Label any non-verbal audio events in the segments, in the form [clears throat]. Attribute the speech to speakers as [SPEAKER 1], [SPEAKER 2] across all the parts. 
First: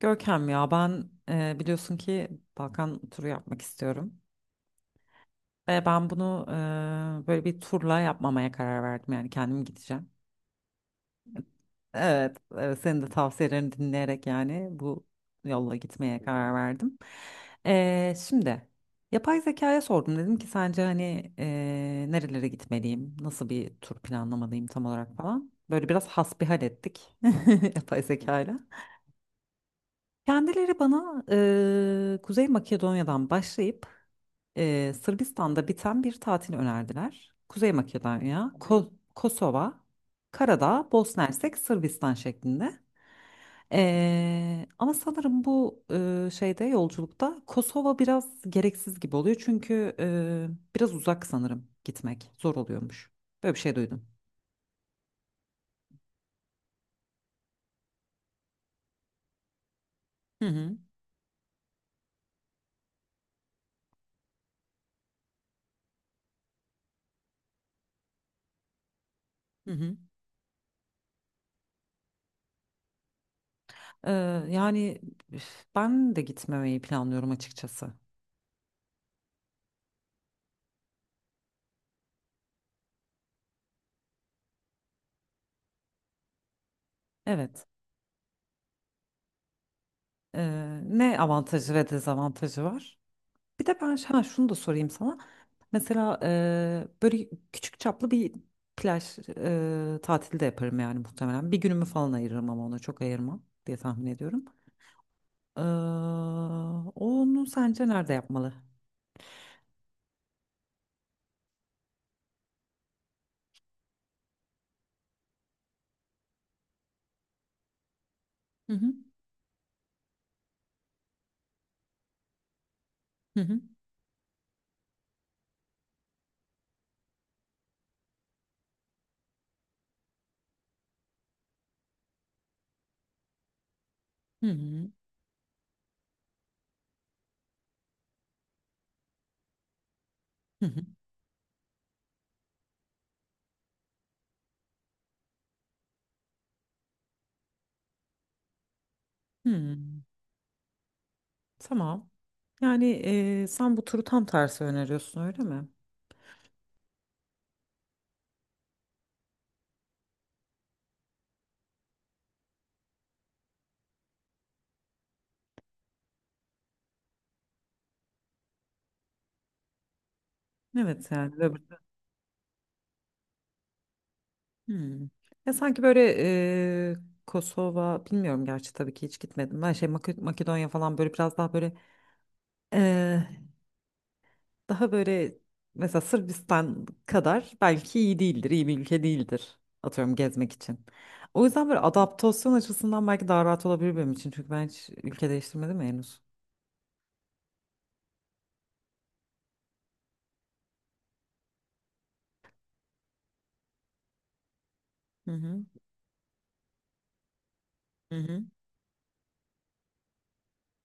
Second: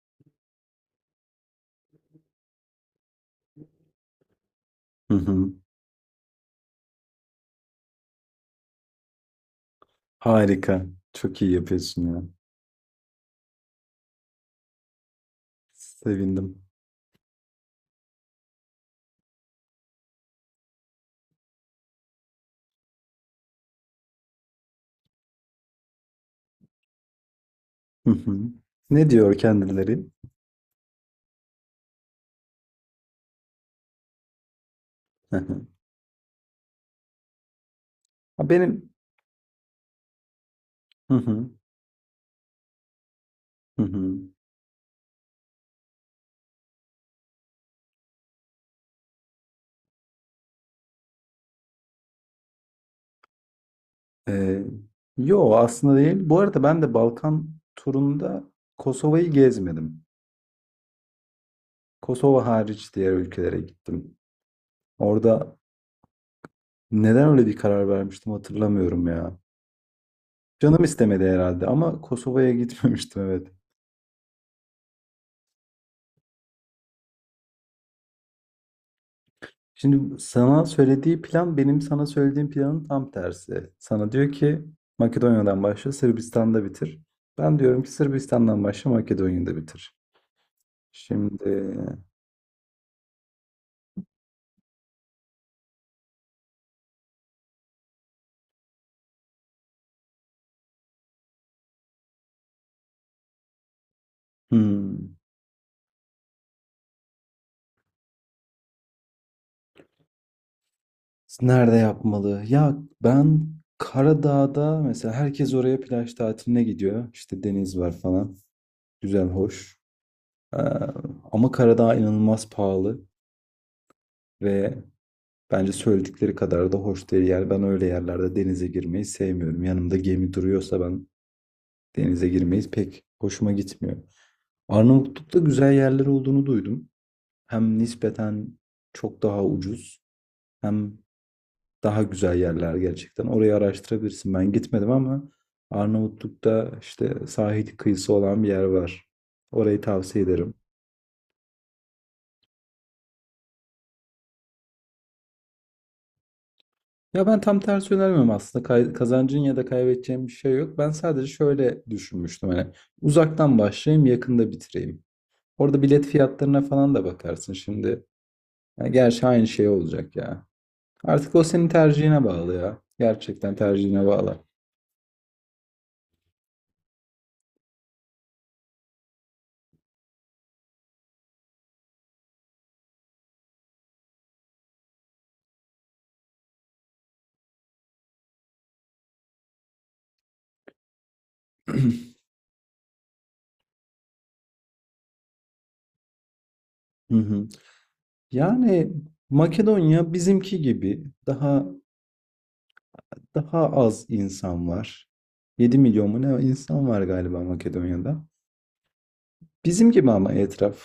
[SPEAKER 1] Görkem ya ben biliyorsun ki Balkan turu yapmak istiyorum.
[SPEAKER 2] Hı hı.
[SPEAKER 1] Ve ben bunu böyle bir turla yapmamaya karar verdim yani kendim gideceğim.
[SPEAKER 2] Harika. Çok iyi yapıyorsun ya.
[SPEAKER 1] Evet, evet senin de tavsiyelerini dinleyerek yani bu yolla gitmeye karar
[SPEAKER 2] Sevindim.
[SPEAKER 1] verdim. Şimdi yapay zekaya sordum dedim ki sence hani nerelere gitmeliyim, nasıl bir tur planlamalıyım tam olarak falan. Böyle biraz hasbihal ettik [laughs] yapay
[SPEAKER 2] Hı hı.
[SPEAKER 1] zekayla.
[SPEAKER 2] Ne diyor kendileri?
[SPEAKER 1] Kendileri bana Kuzey Makedonya'dan başlayıp
[SPEAKER 2] Hı hı.
[SPEAKER 1] Sırbistan'da biten bir tatil önerdiler. Kuzey
[SPEAKER 2] Ha,
[SPEAKER 1] Makedonya,
[SPEAKER 2] benim.
[SPEAKER 1] Kosova, Karadağ,
[SPEAKER 2] Hı
[SPEAKER 1] Bosna
[SPEAKER 2] hı.
[SPEAKER 1] Hersek, Sırbistan şeklinde.
[SPEAKER 2] Hı hı.
[SPEAKER 1] Ama sanırım bu şeyde yolculukta Kosova biraz gereksiz gibi oluyor. Çünkü biraz uzak sanırım gitmek zor oluyormuş. Böyle bir şey duydum.
[SPEAKER 2] Ee, Yo aslında değil. Bu arada ben de Balkan turunda Kosova'yı gezmedim.
[SPEAKER 1] Hı hı.
[SPEAKER 2] Kosova hariç diğer ülkelere gittim. Orada neden öyle bir karar vermiştim hatırlamıyorum ya.
[SPEAKER 1] Hı hı.
[SPEAKER 2] Canım istemedi herhalde ama Kosova'ya gitmemiştim, evet.
[SPEAKER 1] Ee, Yani üf, ben de gitmemeyi planlıyorum açıkçası.
[SPEAKER 2] Şimdi sana söylediği plan benim sana söylediğim planın tam tersi. Sana diyor ki Makedonya'dan başla, Sırbistan'da bitir. Ben
[SPEAKER 1] Evet.
[SPEAKER 2] diyorum ki Sırbistan'dan başla, Makedonya'da bitir.
[SPEAKER 1] Ne avantajı
[SPEAKER 2] Şimdi,
[SPEAKER 1] ve dezavantajı var? Bir de ben ha, şunu da sorayım sana. Mesela böyle küçük çaplı bir plaj tatili de yaparım yani muhtemelen. Bir günümü falan ayırırım ama ona çok ayırmam diye tahmin ediyorum.
[SPEAKER 2] hmm,
[SPEAKER 1] Eee, Onu sence nerede yapmalı?
[SPEAKER 2] nerede yapmalı? Ya ben, Karadağ'da mesela herkes oraya plaj tatiline gidiyor. İşte deniz var falan.
[SPEAKER 1] Hı hı,
[SPEAKER 2] Güzel, hoş. Ee, ama Karadağ inanılmaz pahalı
[SPEAKER 1] hı hı,
[SPEAKER 2] ve bence söyledikleri kadar da hoş değil. Yani ben öyle yerlerde denize girmeyi sevmiyorum. Yanımda gemi duruyorsa ben denize girmeyi pek hoşuma gitmiyor.
[SPEAKER 1] hı hı,
[SPEAKER 2] Arnavutluk'ta güzel yerler olduğunu duydum. Hem nispeten çok daha ucuz
[SPEAKER 1] hı hı,
[SPEAKER 2] hem daha güzel yerler gerçekten. Orayı araştırabilirsin. Ben gitmedim ama Arnavutluk'ta işte sahil kıyısı olan bir yer var.
[SPEAKER 1] hı.
[SPEAKER 2] Orayı tavsiye ederim.
[SPEAKER 1] Tamam. Yani sen bu turu tam tersi öneriyorsun öyle mi?
[SPEAKER 2] Ya ben tam tersi önermiyorum aslında. Kazancın ya da kaybedeceğin bir şey yok. Ben sadece şöyle düşünmüştüm, hani uzaktan başlayayım, yakında bitireyim. Orada bilet fiyatlarına falan da bakarsın şimdi. Yani gerçi aynı şey olacak ya.
[SPEAKER 1] Evet yani.
[SPEAKER 2] Artık o senin tercihine bağlı ya. Gerçekten tercihine bağlı.
[SPEAKER 1] Hmm. Ya sanki böyle Kosova bilmiyorum gerçi tabii ki hiç gitmedim. Ben şey Makedonya falan böyle biraz daha böyle eee, daha böyle mesela Sırbistan kadar belki iyi değildir, iyi bir ülke değildir atıyorum gezmek için. O yüzden böyle
[SPEAKER 2] [clears throat]
[SPEAKER 1] adaptasyon açısından belki daha rahat olabilir benim için. Çünkü ben hiç ülke değiştirmedim ya henüz.
[SPEAKER 2] Hı hı. Yani Makedonya bizimki gibi daha az insan var.
[SPEAKER 1] Hı hı.
[SPEAKER 2] 7 milyon mu ne insan var galiba
[SPEAKER 1] Hı
[SPEAKER 2] Makedonya'da.
[SPEAKER 1] hı.
[SPEAKER 2] Bizim gibi ama etraf.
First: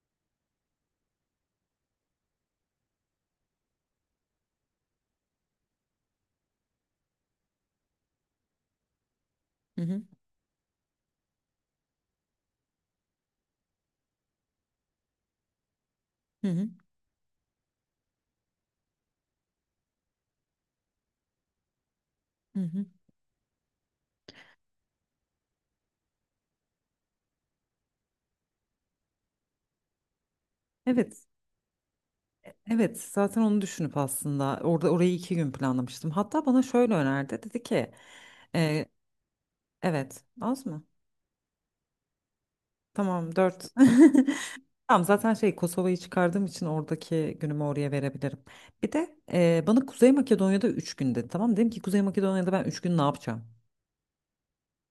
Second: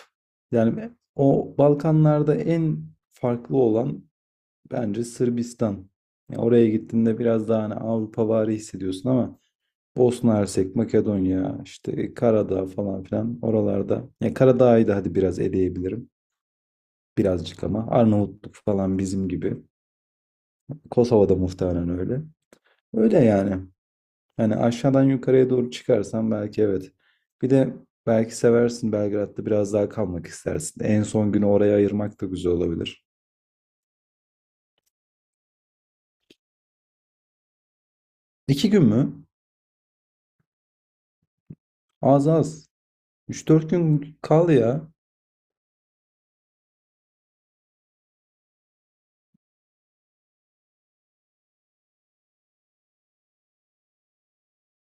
[SPEAKER 2] Yani o Balkanlarda en farklı olan bence Sırbistan. Ya oraya gittiğinde biraz daha hani Avrupavari hissediyorsun ama
[SPEAKER 1] Hı hı.
[SPEAKER 2] Bosna Hersek, Makedonya, işte Karadağ falan filan oralarda. Ya Karadağ'ı da hadi biraz eleyebilirim.
[SPEAKER 1] Hı hı.
[SPEAKER 2] Birazcık, ama Arnavutluk falan bizim gibi. Kosova'da muhtemelen öyle.
[SPEAKER 1] Hı hı.
[SPEAKER 2] Öyle yani. Yani aşağıdan yukarıya doğru çıkarsan, belki evet. Bir de belki seversin, Belgrad'da biraz daha kalmak istersin. En
[SPEAKER 1] Evet.
[SPEAKER 2] son günü oraya ayırmak da güzel
[SPEAKER 1] Evet,
[SPEAKER 2] olabilir.
[SPEAKER 1] zaten onu düşünüp aslında orada orayı 2 gün planlamıştım. Hatta bana şöyle önerdi. Dedi ki
[SPEAKER 2] İki gün mü?
[SPEAKER 1] evet. Az mı?
[SPEAKER 2] Az, az.
[SPEAKER 1] Tamam
[SPEAKER 2] Üç dört
[SPEAKER 1] 4.
[SPEAKER 2] gün kal
[SPEAKER 1] [laughs]
[SPEAKER 2] ya.
[SPEAKER 1] Tamam zaten şey Kosova'yı çıkardığım için oradaki günümü oraya verebilirim. Bir de bana Kuzey Makedonya'da 3 gün dedi. Tamam dedim ki Kuzey Makedonya'da ben 3 gün ne yapacağım?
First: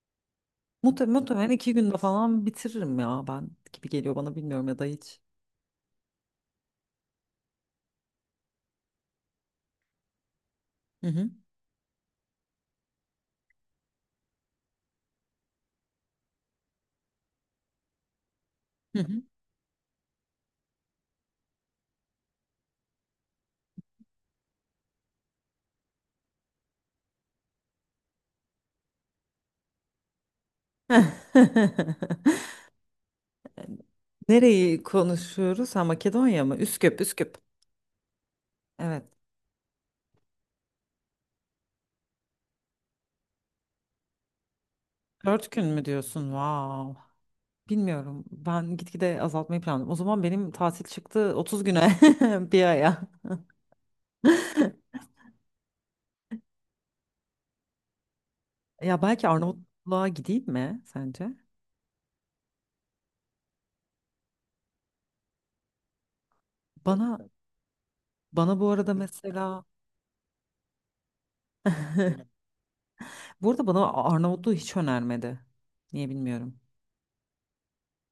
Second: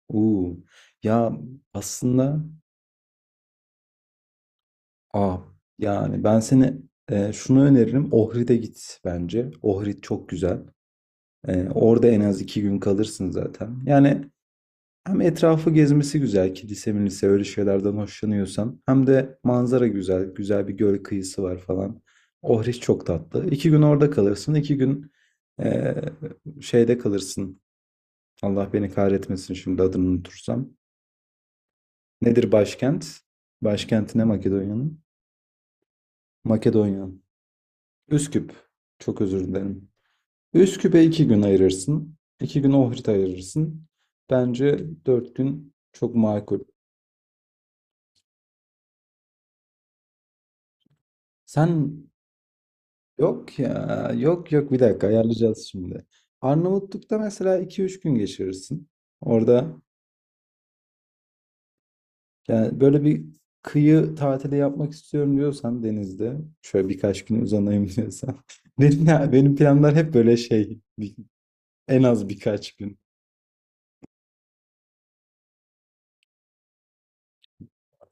[SPEAKER 2] Uu.
[SPEAKER 1] Muhtem
[SPEAKER 2] Ya
[SPEAKER 1] muhtemelen 2 günde
[SPEAKER 2] aslında,
[SPEAKER 1] falan bitiririm ya ben gibi geliyor bana bilmiyorum ya da hiç.
[SPEAKER 2] ah, yani ben seni, şunu öneririm. Ohrid'e git bence. Ohrid çok güzel.
[SPEAKER 1] Hı hı.
[SPEAKER 2] Orada en az 2 gün kalırsın zaten. Yani hem etrafı gezmesi güzel, kilise milise öyle şeylerden hoşlanıyorsan.
[SPEAKER 1] Hı
[SPEAKER 2] Hem
[SPEAKER 1] hı.
[SPEAKER 2] de manzara güzel. Güzel bir göl kıyısı var falan. Ohriş çok tatlı. 2 gün orada kalırsın. 2 gün eee, şeyde kalırsın. Allah beni kahretmesin şimdi adını unutursam. Nedir başkent?
[SPEAKER 1] [laughs]
[SPEAKER 2] Başkenti ne
[SPEAKER 1] Nereyi
[SPEAKER 2] Makedonya'nın?
[SPEAKER 1] konuşuyoruz? Ha Makedonya mı? Üsküp,
[SPEAKER 2] Makedonya.
[SPEAKER 1] Üsküp.
[SPEAKER 2] Üsküp.
[SPEAKER 1] Evet.
[SPEAKER 2] Çok özür dilerim. Üsküp'e 2 gün ayırırsın. 2 gün Ohrid'e ayırırsın. Bence dört
[SPEAKER 1] 4 gün
[SPEAKER 2] gün
[SPEAKER 1] mü
[SPEAKER 2] çok
[SPEAKER 1] diyorsun?
[SPEAKER 2] makul.
[SPEAKER 1] Wow. Bilmiyorum. Ben gitgide azaltmayı planladım. O zaman benim tatil çıktı
[SPEAKER 2] Sen,
[SPEAKER 1] 30 güne [laughs] bir aya.
[SPEAKER 2] yok ya. Yok yok, bir
[SPEAKER 1] [laughs]
[SPEAKER 2] dakika ayarlayacağız şimdi. Arnavutluk'ta mesela iki üç gün geçirirsin.
[SPEAKER 1] Ya belki
[SPEAKER 2] Orada
[SPEAKER 1] Arnavutluğa gideyim mi sence?
[SPEAKER 2] yani böyle bir kıyı tatili yapmak istiyorum diyorsan, denizde şöyle
[SPEAKER 1] Bana
[SPEAKER 2] birkaç gün uzanayım diyorsan. [laughs]
[SPEAKER 1] bana bu arada
[SPEAKER 2] Benim, benim
[SPEAKER 1] mesela
[SPEAKER 2] planlar hep böyle şey, en az
[SPEAKER 1] [laughs]
[SPEAKER 2] birkaç gün.
[SPEAKER 1] bu arada bana Arnavutluğu hiç önermedi. Niye bilmiyorum.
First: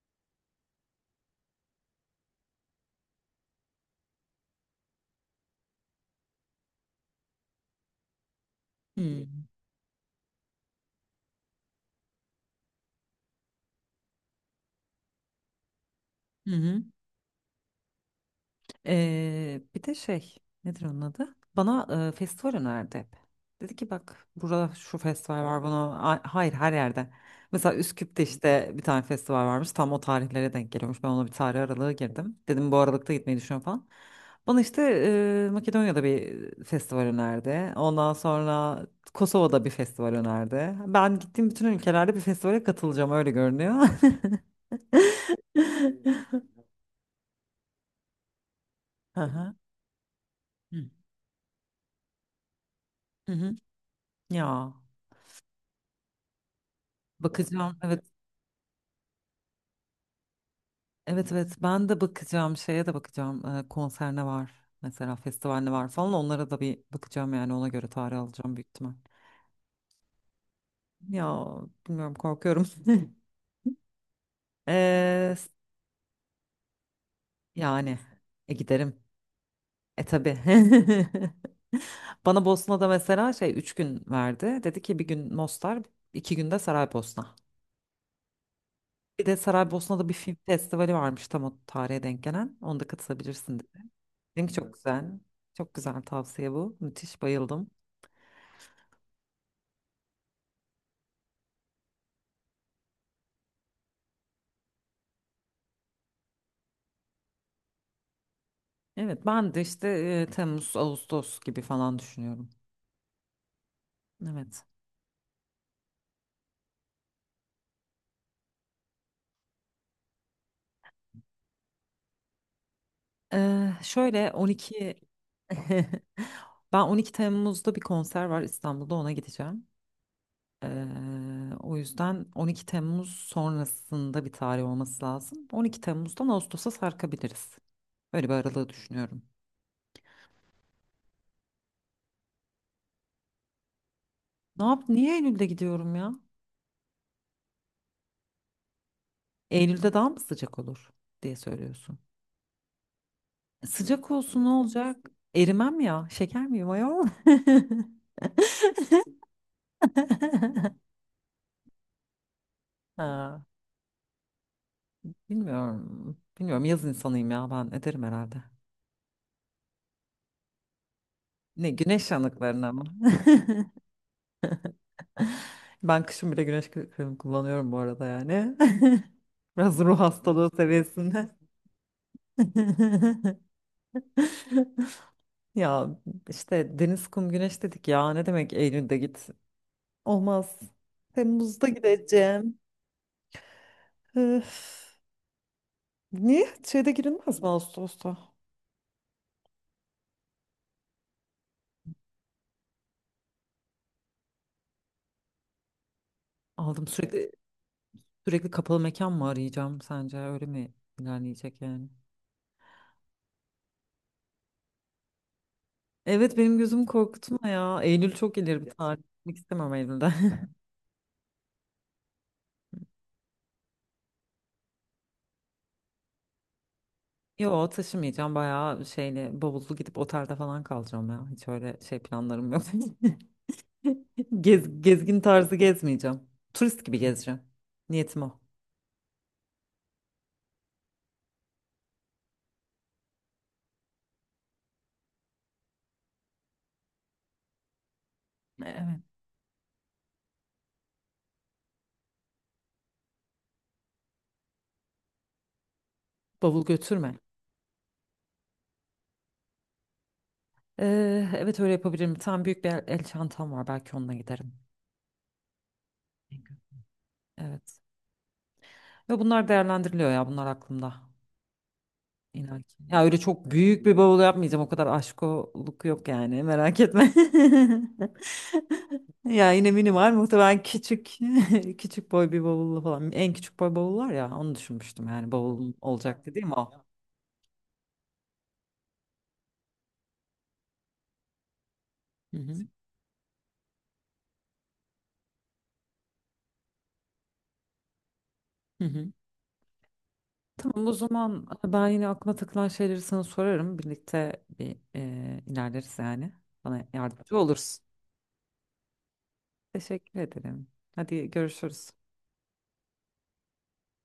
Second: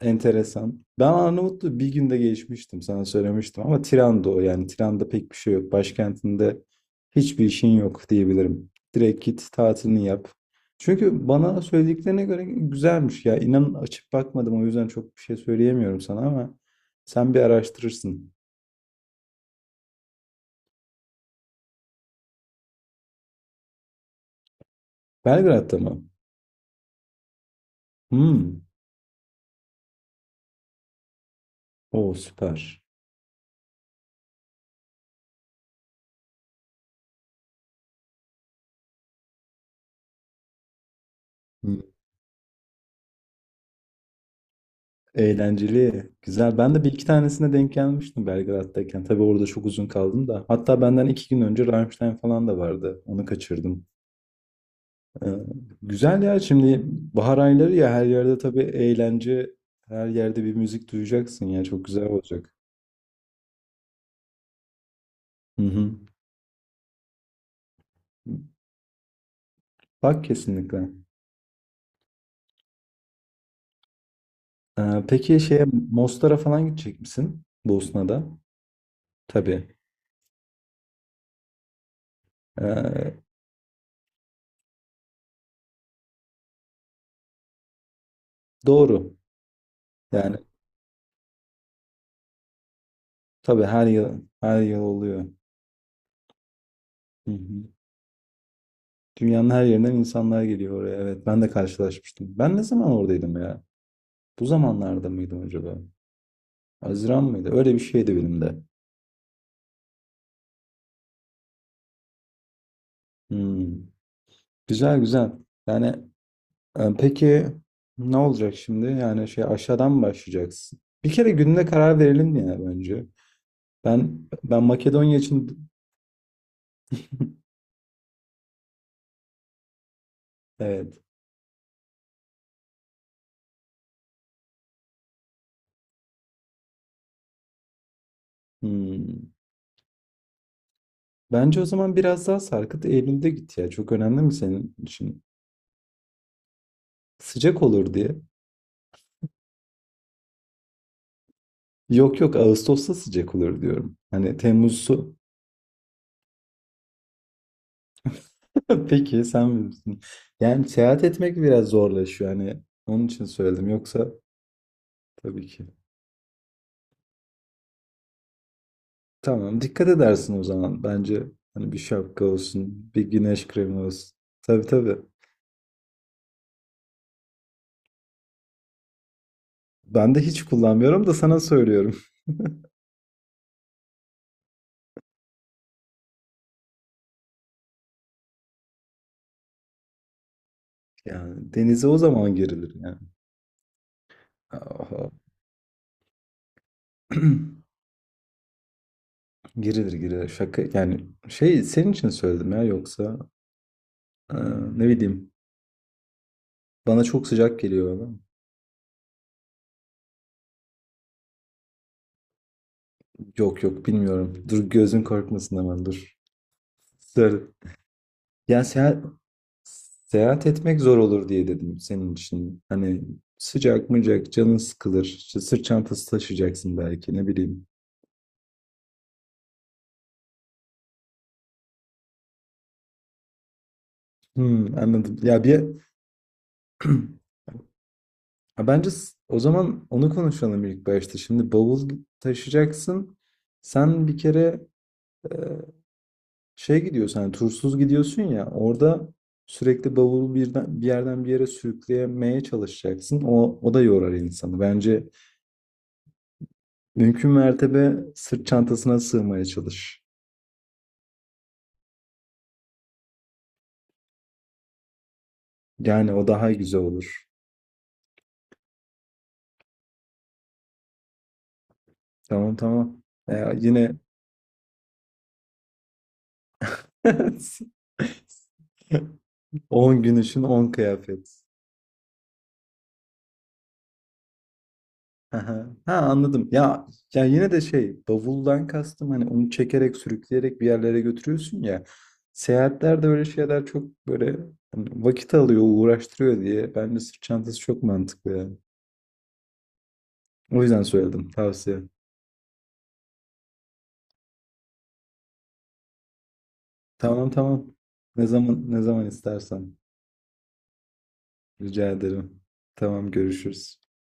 [SPEAKER 2] Enteresan. Ben Arnavutluğu bir günde geçmiştim sana söylemiştim ama Tiran'da, o yani Tiran'da pek bir şey yok. Başkentinde hiçbir işin yok diyebilirim. Direkt
[SPEAKER 1] Hmm.
[SPEAKER 2] git tatilini yap. Çünkü bana söylediklerine göre güzelmiş ya. İnan, açıp bakmadım o yüzden çok bir şey söyleyemiyorum sana
[SPEAKER 1] Hı
[SPEAKER 2] ama
[SPEAKER 1] hı.
[SPEAKER 2] sen bir araştırırsın.
[SPEAKER 1] Bir de şey nedir onun adı? Bana festival önerdi hep. Dedi ki bak burada şu festival var
[SPEAKER 2] Belgrad'da
[SPEAKER 1] bunu.
[SPEAKER 2] mı?
[SPEAKER 1] Hayır, her yerde. Mesela Üsküp'te
[SPEAKER 2] Hmm.
[SPEAKER 1] işte bir tane festival varmış tam o tarihlere denk geliyormuş. Ben ona bir tarih aralığı
[SPEAKER 2] O
[SPEAKER 1] girdim. Dedim bu
[SPEAKER 2] süper.
[SPEAKER 1] aralıkta gitmeyi düşünüyorum falan. Bana işte Makedonya'da bir festival önerdi. Ondan sonra Kosova'da bir festival önerdi. Ben gittiğim bütün
[SPEAKER 2] Hmm.
[SPEAKER 1] ülkelerde bir festivale katılacağım öyle görünüyor. [laughs]
[SPEAKER 2] Eğlenceli. Güzel. Ben de bir iki tanesine denk gelmiştim Belgrad'dayken.
[SPEAKER 1] Hı
[SPEAKER 2] Tabii orada
[SPEAKER 1] hı.
[SPEAKER 2] çok uzun kaldım da.
[SPEAKER 1] Hı
[SPEAKER 2] Hatta
[SPEAKER 1] hı.
[SPEAKER 2] benden 2 gün önce Rammstein falan da vardı. Onu
[SPEAKER 1] Hı hı.
[SPEAKER 2] kaçırdım.
[SPEAKER 1] Ya.
[SPEAKER 2] Ee, güzel ya. Şimdi bahar ayları
[SPEAKER 1] Bakacağım.
[SPEAKER 2] ya,
[SPEAKER 1] Evet.
[SPEAKER 2] her yerde tabii eğlence. Her yerde bir müzik
[SPEAKER 1] Evet
[SPEAKER 2] duyacaksın
[SPEAKER 1] evet.
[SPEAKER 2] ya. Çok
[SPEAKER 1] Ben de
[SPEAKER 2] güzel olacak.
[SPEAKER 1] bakacağım. Şeye de bakacağım. Konser ne var? Mesela festival
[SPEAKER 2] Hı
[SPEAKER 1] ne var
[SPEAKER 2] hı.
[SPEAKER 1] falan. Onlara da bir bakacağım yani. Ona göre tarih alacağım büyük ihtimal.
[SPEAKER 2] Bak, kesinlikle.
[SPEAKER 1] Ya bilmiyorum korkuyorum. [laughs] Ee,
[SPEAKER 2] Peki,
[SPEAKER 1] s-
[SPEAKER 2] şeye Mostar'a falan gidecek misin?
[SPEAKER 1] Yani
[SPEAKER 2] Bosna'da.
[SPEAKER 1] giderim.
[SPEAKER 2] Tabii.
[SPEAKER 1] E tabii. [laughs] Bana Bosna'da
[SPEAKER 2] Ee,
[SPEAKER 1] mesela şey 3 gün verdi. Dedi ki bir gün Mostar, 2 günde Saraybosna.
[SPEAKER 2] doğru.
[SPEAKER 1] Bir de Saraybosna'da bir film
[SPEAKER 2] Yani
[SPEAKER 1] festivali varmış tam o tarihe denk gelen. Onda katılabilirsin.
[SPEAKER 2] tabii, her yıl
[SPEAKER 1] Link
[SPEAKER 2] her
[SPEAKER 1] çok
[SPEAKER 2] yıl
[SPEAKER 1] güzel.
[SPEAKER 2] oluyor.
[SPEAKER 1] Çok güzel tavsiye bu. Müthiş
[SPEAKER 2] Hı hı.
[SPEAKER 1] bayıldım.
[SPEAKER 2] Dünyanın her yerinden insanlar geliyor oraya. Evet, ben de karşılaşmıştım. Ben ne zaman oradaydım ya? Bu zamanlarda mıydım acaba? Haziran mıydı? Öyle bir şeydi benim de.
[SPEAKER 1] Evet ben de işte Temmuz, Ağustos gibi falan düşünüyorum.
[SPEAKER 2] Hmm.
[SPEAKER 1] Evet.
[SPEAKER 2] Güzel, güzel. Yani, peki ne olacak şimdi? Yani şey, aşağıdan mı başlayacaksın? Bir kere gününe karar verelim ya bence. Ben
[SPEAKER 1] Şöyle
[SPEAKER 2] ben
[SPEAKER 1] 12
[SPEAKER 2] Makedonya
[SPEAKER 1] [laughs]
[SPEAKER 2] için,
[SPEAKER 1] ben 12
[SPEAKER 2] [laughs]
[SPEAKER 1] Temmuz'da bir konser var İstanbul'da ona gideceğim. Ee,
[SPEAKER 2] evet.
[SPEAKER 1] O yüzden 12 Temmuz sonrasında bir tarih olması lazım. 12 Temmuz'dan Ağustos'a sarkabiliriz. Böyle bir aralığı düşünüyorum.
[SPEAKER 2] Hmm. Bence o zaman biraz daha sarkıt, Eylül'de git ya. Çok önemli mi
[SPEAKER 1] Ne
[SPEAKER 2] senin
[SPEAKER 1] yap? Niye
[SPEAKER 2] için?
[SPEAKER 1] Eylül'de gidiyorum ya?
[SPEAKER 2] Sıcak olur diye.
[SPEAKER 1] Eylül'de daha mı sıcak olur diye söylüyorsun.
[SPEAKER 2] Yok yok, Ağustos'ta sıcak olur diyorum.
[SPEAKER 1] Sıcak
[SPEAKER 2] Hani
[SPEAKER 1] olsun ne olacak?
[SPEAKER 2] Temmuz'u.
[SPEAKER 1] Erimem ya. Şeker miyim ayol? [laughs]
[SPEAKER 2] [laughs] Peki sen bilirsin. Yani seyahat etmek biraz zorlaşıyor. Hani onun için
[SPEAKER 1] Ha,
[SPEAKER 2] söyledim. Yoksa tabii ki.
[SPEAKER 1] bilmiyorum. Bilmiyorum yaz insanıyım ya ben ederim herhalde.
[SPEAKER 2] Tamam, dikkat edersin o zaman. Bence
[SPEAKER 1] Ne
[SPEAKER 2] hani bir
[SPEAKER 1] güneş
[SPEAKER 2] şapka
[SPEAKER 1] yanıklarına mı?
[SPEAKER 2] olsun, bir güneş
[SPEAKER 1] [laughs]
[SPEAKER 2] kremi olsun. Tabii tabii.
[SPEAKER 1] Ben kışın bile güneş kremi kullanıyorum bu arada yani. [laughs] Biraz ruh
[SPEAKER 2] Ben de hiç
[SPEAKER 1] hastalığı
[SPEAKER 2] kullanmıyorum da
[SPEAKER 1] seviyesinde.
[SPEAKER 2] sana söylüyorum. [laughs]
[SPEAKER 1] [laughs] Ya işte deniz, kum, güneş dedik ya. Ne demek Eylül'de git? Olmaz.
[SPEAKER 2] Yani
[SPEAKER 1] Temmuz'da
[SPEAKER 2] denize o zaman
[SPEAKER 1] gideceğim.
[SPEAKER 2] girilir yani.
[SPEAKER 1] Öf.
[SPEAKER 2] Aha.
[SPEAKER 1] Niye? Şeyde girilmez mi
[SPEAKER 2] [clears throat]
[SPEAKER 1] Ağustos'ta?
[SPEAKER 2] Girilir, girilir. Şaka yani şey, senin için söyledim ya yoksa, e, ne bileyim,
[SPEAKER 1] Aldım
[SPEAKER 2] bana çok
[SPEAKER 1] sürekli
[SPEAKER 2] sıcak geliyor.
[SPEAKER 1] sürekli kapalı mekan mı arayacağım sence öyle mi ilerleyecek yani?
[SPEAKER 2] Yok yok, bilmiyorum. Dur, gözün korkmasın ama dur.
[SPEAKER 1] Evet benim gözüm
[SPEAKER 2] Söyle.
[SPEAKER 1] korkutma ya. Eylül çok
[SPEAKER 2] Ya
[SPEAKER 1] ileri bir tarih.
[SPEAKER 2] seyahat,
[SPEAKER 1] Gitmek istemem Eylül'de.
[SPEAKER 2] seyahat etmek zor olur diye dedim senin için. Hani sıcak mıcak canın sıkılır. İşte sırt çantası taşıyacaksın belki ne
[SPEAKER 1] [laughs]
[SPEAKER 2] bileyim.
[SPEAKER 1] Yo taşımayacağım bayağı şeyle bavullu gidip otelde falan kalacağım ya. Hiç öyle şey planlarım yok. [laughs]
[SPEAKER 2] Hmm, anladım.
[SPEAKER 1] Gezgin
[SPEAKER 2] Ya
[SPEAKER 1] tarzı
[SPEAKER 2] bir
[SPEAKER 1] gezmeyeceğim. Turist gibi gezeceğim.
[SPEAKER 2] [clears throat]
[SPEAKER 1] Niyetim o.
[SPEAKER 2] Ha, bence, o zaman onu konuşalım ilk başta. Şimdi bavul taşıyacaksın. Sen bir kere, şey gidiyorsun hani, tursuz gidiyorsun ya,
[SPEAKER 1] Evet.
[SPEAKER 2] orada sürekli bavulu birden, bir yerden bir yere sürükleyemeye çalışacaksın. O, o da yorar insanı. Bence
[SPEAKER 1] Bavul götürme.
[SPEAKER 2] mümkün mertebe sırt çantasına sığmaya çalış.
[SPEAKER 1] Evet öyle yapabilirim. Tam büyük bir el çantam var. Belki onunla giderim.
[SPEAKER 2] Yani o daha güzel olur.
[SPEAKER 1] Evet. Ve bunlar değerlendiriliyor ya bunlar aklımda.
[SPEAKER 2] Tamam
[SPEAKER 1] İnan ki.
[SPEAKER 2] tamam.
[SPEAKER 1] Ya öyle çok büyük
[SPEAKER 2] Yine
[SPEAKER 1] bir bavul yapmayacağım. O kadar aşkoluk yok yani merak etme. [laughs] Ya yine
[SPEAKER 2] [laughs] 10
[SPEAKER 1] minimal
[SPEAKER 2] gün için
[SPEAKER 1] muhtemelen
[SPEAKER 2] 10
[SPEAKER 1] küçük
[SPEAKER 2] kıyafet.
[SPEAKER 1] [laughs] küçük boy bir bavullu falan. En küçük boy bavul var ya onu düşünmüştüm yani
[SPEAKER 2] Hı,
[SPEAKER 1] bavul
[SPEAKER 2] ha,
[SPEAKER 1] olacaktı değil
[SPEAKER 2] anladım.
[SPEAKER 1] mi o?
[SPEAKER 2] Ya ya yine de şey bavuldan kastım hani onu çekerek sürükleyerek bir yerlere götürüyorsun ya.
[SPEAKER 1] Hı hı.
[SPEAKER 2] Seyahatlerde öyle şeyler çok böyle hani vakit alıyor, uğraştırıyor diye. Bence sırt çantası çok mantıklı yani.
[SPEAKER 1] Hı hı.
[SPEAKER 2] O yüzden
[SPEAKER 1] Tamam o
[SPEAKER 2] söyledim,
[SPEAKER 1] zaman
[SPEAKER 2] tavsiye.
[SPEAKER 1] ben yine aklıma takılan şeyleri sana sorarım. Birlikte bir ilerleriz yani. Bana
[SPEAKER 2] Tamam
[SPEAKER 1] yardımcı
[SPEAKER 2] tamam.
[SPEAKER 1] olursun.
[SPEAKER 2] Ne zaman ne zaman istersen.
[SPEAKER 1] Teşekkür ederim. Hadi görüşürüz.
[SPEAKER 2] Rica ederim. Tamam, görüşürüz.